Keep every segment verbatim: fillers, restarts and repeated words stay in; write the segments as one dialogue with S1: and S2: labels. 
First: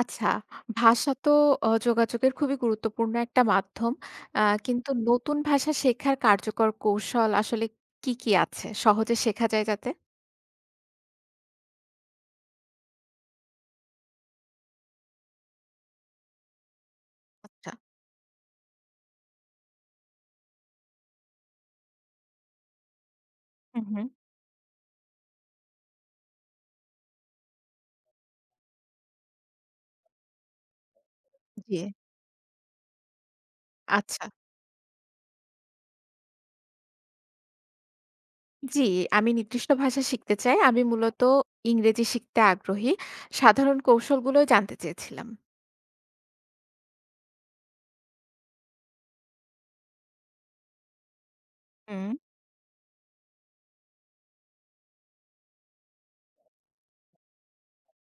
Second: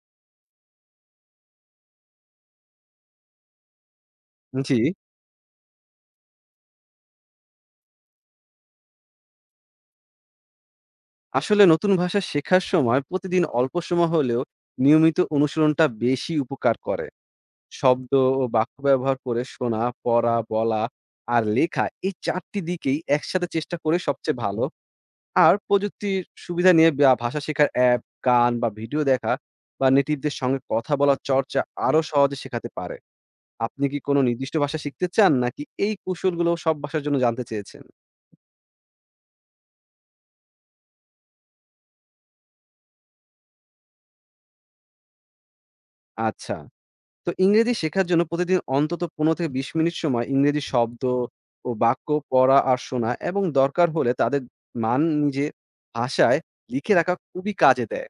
S1: আচ্ছা, ভাষা তো অ যোগাযোগের খুবই গুরুত্বপূর্ণ একটা মাধ্যম। আ
S2: জি,
S1: কিন্তু নতুন ভাষা শেখার কার্যকর কৌশল আসলে কি, কি আছে? সহজে শেখা যায় যাতে?
S2: আসলে নতুন ভাষা শেখার সময় প্রতিদিন অল্প সময় হলেও নিয়মিত অনুশীলনটা বেশি উপকার করে।
S1: আচ্ছা।
S2: শব্দ ও বাক্য ব্যবহার করে শোনা, পড়া, বলা আর লেখা এই চারটি টি দিকেই একসাথে চেষ্টা
S1: হুম,
S2: করে
S1: হুম।
S2: সবচেয়ে ভালো। আর প্রযুক্তির সুবিধা নিয়ে বা ভাষা শেখার অ্যাপ, গান বা ভিডিও দেখা বা নেটিভদের সঙ্গে কথা বলার চর্চা
S1: জি।
S2: আরো সহজে শেখাতে পারে। আপনি কি কোনো
S1: আচ্ছা।
S2: নির্দিষ্ট ভাষা শিখতে চান, নাকি এই কৌশলগুলো সব ভাষার জন্য জানতে চেয়েছেন?
S1: জি, আমি নির্দিষ্ট ভাষা শিখতে চাই। আমি মূলত ইংরেজি শিখতে আগ্রহী। সাধারণ কৌশলগুলো জানতে চেয়েছিলাম।
S2: আচ্ছা। তো ইংরেজি শেখার জন্য প্রতিদিন অন্তত পনেরো থেকে বিশ মিনিট সময় ইংরেজি শব্দ ও বাক্য
S1: হুম।
S2: পড়া আর শোনা, এবং দরকার হলে তাদের মান নিজে ভাষায় লিখে রাখা খুবই কাজে দেয়।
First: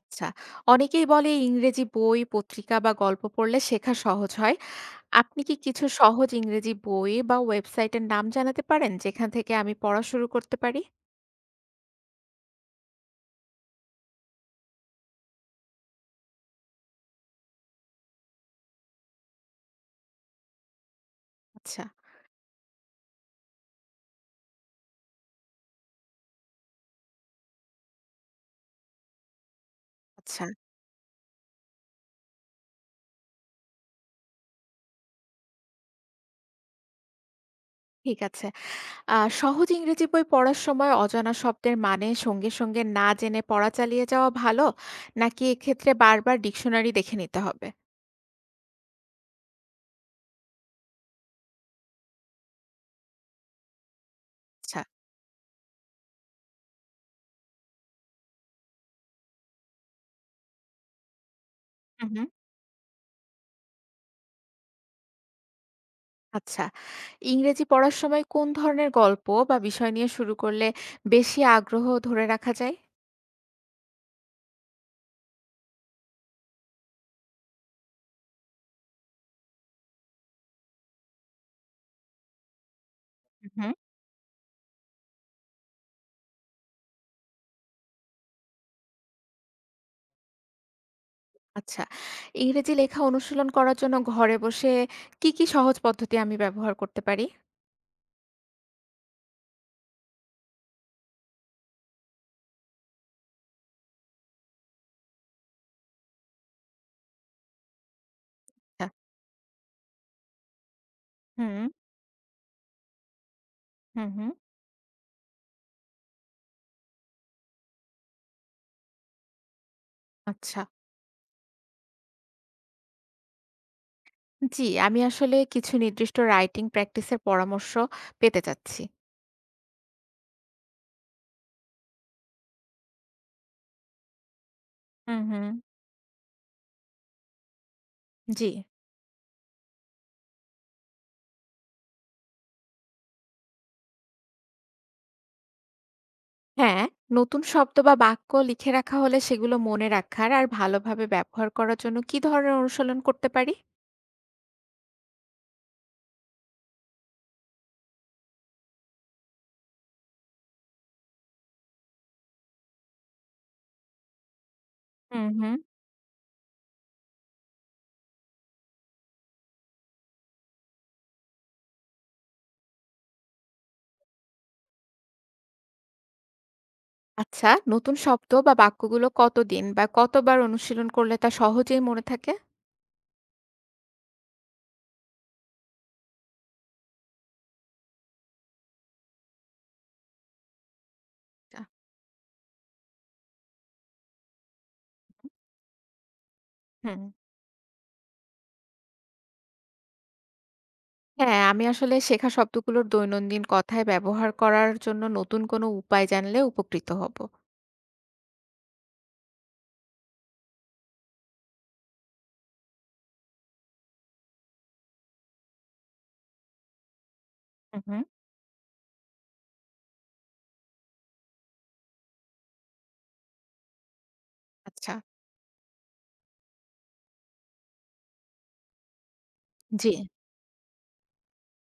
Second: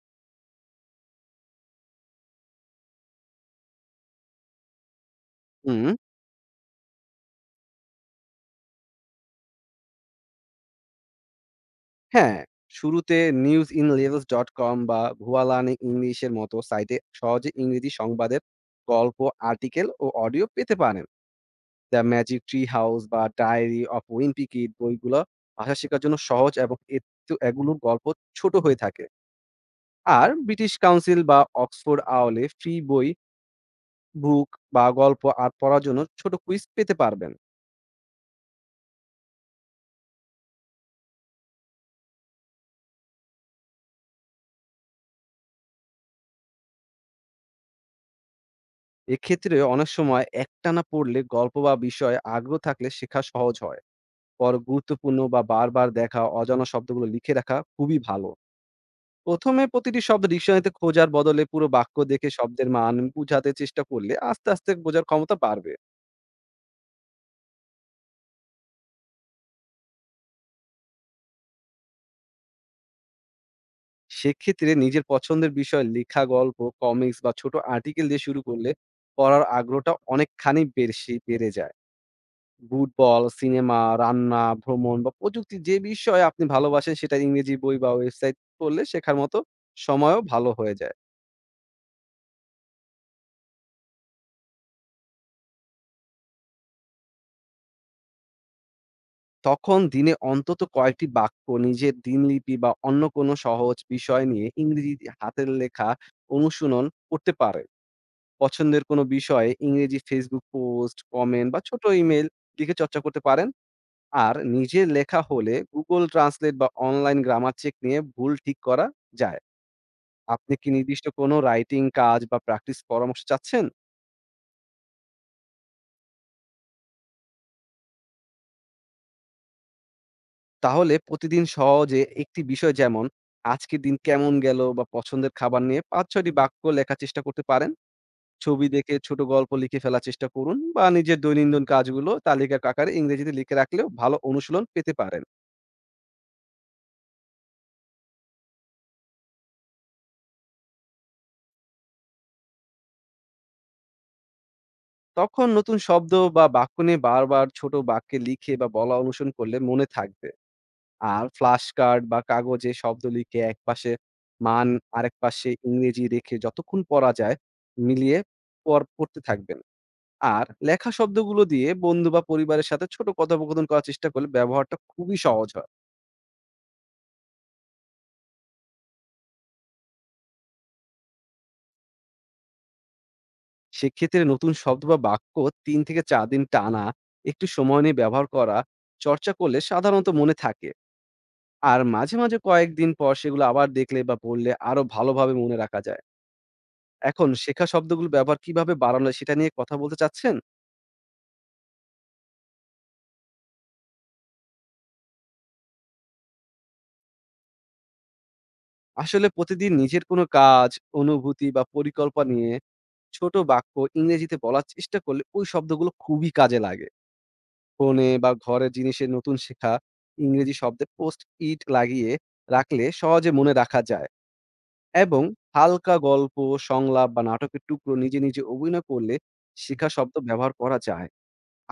S1: আচ্ছা। অনেকেই বলে ইংরেজি বই, পত্রিকা বা গল্প পড়লে শেখা সহজ হয়। আপনি কি
S2: হুম,
S1: কিছু সহজ ইংরেজি বই বা ওয়েবসাইটের নাম জানাতে পারেন, যেখান থেকে আমি পড়া শুরু করতে পারি?
S2: হ্যাঁ, শুরুতে নিউজইনলেভেলস ডট কম বা ভুয়া লার্নিং ইংলিশ এর মতো সাইটে সহজে ইংরেজি সংবাদের গল্প, আর্টিকেল ও অডিও পেতে পারেন।
S1: আচ্ছা,
S2: দ্য ম্যাজিক ট্রি হাউস বা ডায়েরি অফ উইম্পি কিড বইগুলো ভাষা শেখার জন্য সহজ, এবং এত এগুলোর গল্প ছোট হয়ে থাকে। আর
S1: আচ্ছা।
S2: ব্রিটিশ কাউন্সিল বা অক্সফোর্ড আওলে ফ্রি বই, বুক বা গল্প আর পড়ার জন্য ছোট কুইজ পেতে পারবেন।
S1: ঠিক আছে। আ সহজ ইংরেজি বই পড়ার সময় অজানা শব্দের মানে সঙ্গে, সঙ্গে না জেনে পড়া চালিয়ে যাওয়া ভালো? নাকি এক্ষেত্রে বারবার ডিকশনারি দেখে নিতে হবে?
S2: এক্ষেত্রে অনেক সময় একটানা পড়লে, গল্প বা বিষয়ে আগ্রহ থাকলে, শেখা সহজ হয়। পর
S1: আচ্ছা।
S2: গুরুত্বপূর্ণ বা বারবার দেখা অজানা শব্দগুলো লিখে রাখা খুবই ভালো। প্রথমে প্রতিটি শব্দ ডিকশনারিতে খোঁজার বদলে পুরো বাক্য
S1: হু, হুম।
S2: দেখে শব্দের মান বুঝাতে চেষ্টা করলে আস্তে, আস্তে বোঝার ক্ষমতা বাড়বে।
S1: আচ্ছা। ইংরেজি পড়ার সময় কোন ধরনের গল্প বা বিষয় নিয়ে শুরু করলে বেশি আগ্রহ ধরে রাখা যায়?
S2: সেক্ষেত্রে নিজের পছন্দের বিষয় লেখা গল্প, কমিক্স বা ছোট আর্টিকেল দিয়ে শুরু করলে পড়ার আগ্রহটা অনেকখানি বেশি বেড়ে যায়। ফুটবল, সিনেমা, রান্না, ভ্রমণ বা প্রযুক্তি, যে বিষয়ে আপনি ভালোবাসেন, সেটা ইংরেজি বই বা ওয়েবসাইট পড়লে শেখার মতো সময়ও ভালো হয়ে যায়।
S1: আচ্ছা। ইংরেজি লেখা অনুশীলন করার জন্য ঘরে বসে কি, কি সহজ পদ্ধতি আমি ব্যবহার করতে পারি?
S2: তখন দিনে অন্তত কয়েকটি বাক্য নিজের দিনলিপি বা অন্য কোনো সহজ বিষয় নিয়ে ইংরেজিতে হাতের লেখা অনুশীলন করতে পারেন। পছন্দের
S1: আচ্ছা।
S2: কোনো বিষয়ে ইংরেজি Facebook পোস্ট, কমেন্ট বা
S1: হুম,
S2: ছোট ইমেইল লিখে চর্চা করতে পারেন।
S1: হুম, হুম।
S2: আর নিজের লেখা হলে Google Translate বা অনলাইন গ্রামার চেক নিয়ে ভুল ঠিক করা যায়। আপনি
S1: আচ্ছা।
S2: কি নির্দিষ্ট কোনো রাইটিং কাজ বা প্র্যাকটিস পরামর্শ চাচ্ছেন?
S1: জি, আমি আসলে কিছু নির্দিষ্ট রাইটিং প্র্যাকটিসের পরামর্শ পেতে চাচ্ছি।
S2: তাহলে প্রতিদিন সহজে একটি বিষয়, যেমন আজকের দিন কেমন গেল বা
S1: হুম,
S2: পছন্দের
S1: হুম।
S2: খাবার, নিয়ে পাঁচ ছয়টি টি বাক্য লেখার চেষ্টা করতে পারেন।
S1: জি।
S2: ছবি দেখে ছোট গল্প লিখে ফেলার চেষ্টা করুন, বা নিজের দৈনন্দিন কাজগুলো তালিকার আকারে ইংরেজিতে লিখে রাখলেও ভালো অনুশীলন পেতে পারেন।
S1: হ্যাঁ, নতুন শব্দ বা বাক্য লিখে রাখা হলে সেগুলো মনে রাখার আর ভালোভাবে ব্যবহার করার জন্য কি ধরনের অনুশীলন করতে পারি?
S2: তখন নতুন শব্দ বা বাক্য নিয়ে বারবার ছোট বাক্যে লিখে বা বলা অনুসরণ করলে মনে থাকবে। আর ফ্ল্যাশ কার্ড বা কাগজে শব্দ লিখে, একপাশে মান আরেক
S1: হুম,
S2: পাশে
S1: হুম।
S2: ইংরেজি রেখে, যতক্ষণ পড়া যায় মিলিয়ে পর পড়তে থাকবেন। আর লেখা শব্দগুলো দিয়ে বন্ধু বা পরিবারের সাথে ছোট কথোপকথন করার চেষ্টা করলে ব্যবহারটা খুবই সহজ হয়।
S1: আচ্ছা, নতুন শব্দ বা বাক্যগুলো কতদিন বা কতবার অনুশীলন করলে তা সহজেই মনে থাকে?
S2: সেক্ষেত্রে নতুন শব্দ বা বাক্য তিন থেকে চার দিন টানা একটু সময় নিয়ে ব্যবহার করা, চর্চা করলে সাধারণত মনে থাকে।
S1: আচ্ছা।
S2: আর মাঝে, মাঝে কয়েকদিন পর সেগুলো আবার দেখলে বা পড়লে আরো ভালোভাবে মনে রাখা যায়।
S1: হুম।
S2: এখন শেখা শব্দগুলো ব্যবহার কিভাবে বাড়ানো যায়, সেটা নিয়ে কথা বলতে চাচ্ছেন?
S1: হ্যাঁ, আমি আসলে শেখা শব্দগুলোর দৈনন্দিন কথায় ব্যবহার করার জন্য নতুন কোনো উপায় জানলে উপকৃত হব।
S2: আসলে প্রতিদিন নিজের কোনো কাজ, অনুভূতি বা পরিকল্পনা নিয়ে ছোট বাক্য ইংরেজিতে বলার চেষ্টা করলে ওই শব্দগুলো খুবই কাজে লাগে।
S1: হুম, হুম।
S2: ফোনে বা ঘরের জিনিসে নতুন শেখা ইংরেজি শব্দে পোস্ট ইট লাগিয়ে রাখলে সহজে মনে রাখা যায়,
S1: আচ্ছা।
S2: এবং হালকা গল্প, সংলাপ বা নাটকের টুকরো নিজে, নিজে অভিনয় করলে
S1: জি।
S2: শেখা শব্দ ব্যবহার করা যায়।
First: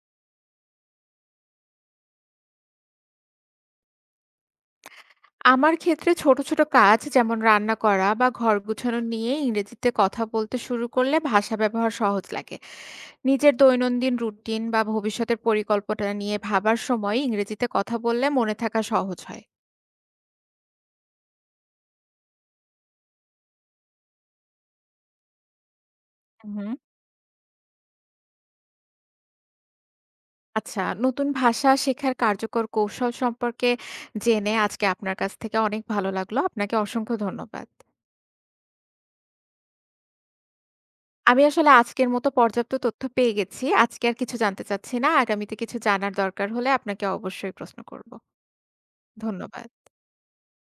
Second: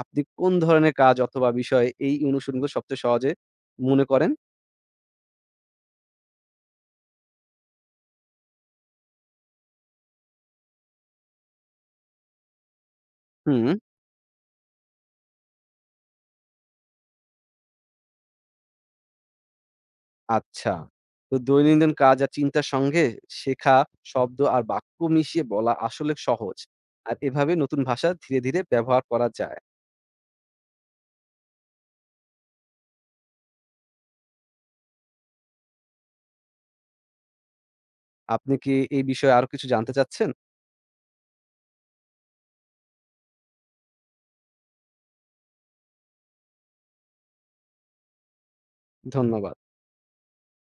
S2: আপনি কোন ধরনের কাজ অথবা বিষয় এই অনুশীলনগুলো সবচেয়ে সহজে মনে করেন?
S1: আমার ক্ষেত্রে ছোট, ছোট কাজ যেমন রান্না করা বা ঘর গুছানো নিয়ে ইংরেজিতে কথা বলতে শুরু করলে ভাষা ব্যবহার সহজ লাগে। নিজের
S2: হুম,
S1: দৈনন্দিন রুটিন বা ভবিষ্যতের পরিকল্পনা নিয়ে ভাবার সময় ইংরেজিতে কথা বললে মনে থাকা সহজ হয়।
S2: আচ্ছা। তো দৈনন্দিন কাজ আর চিন্তার সঙ্গে শেখা শব্দ আর বাক্য মিশিয়ে বলা আসলে
S1: হুম,
S2: সহজ।
S1: হুম।
S2: আর এভাবে নতুন ভাষা ধীরে, ধীরে ব্যবহার করা যায়।
S1: আচ্ছা, নতুন ভাষা শেখার কার্যকর কৌশল সম্পর্কে জেনে আজকে আপনার কাছ থেকে অনেক ভালো লাগলো। আপনাকে অসংখ্য ধন্যবাদ।
S2: আপনি কি এই বিষয়ে আরো কিছু জানতে চাচ্ছেন?
S1: আমি আসলে আজকের মতো পর্যাপ্ত তথ্য পেয়ে গেছি। আজকে আর কিছু জানতে চাচ্ছি না। আগামীতে কিছু জানার দরকার হলে আপনাকে অবশ্যই প্রশ্ন করব।
S2: ধন্যবাদ।
S1: ধন্যবাদ।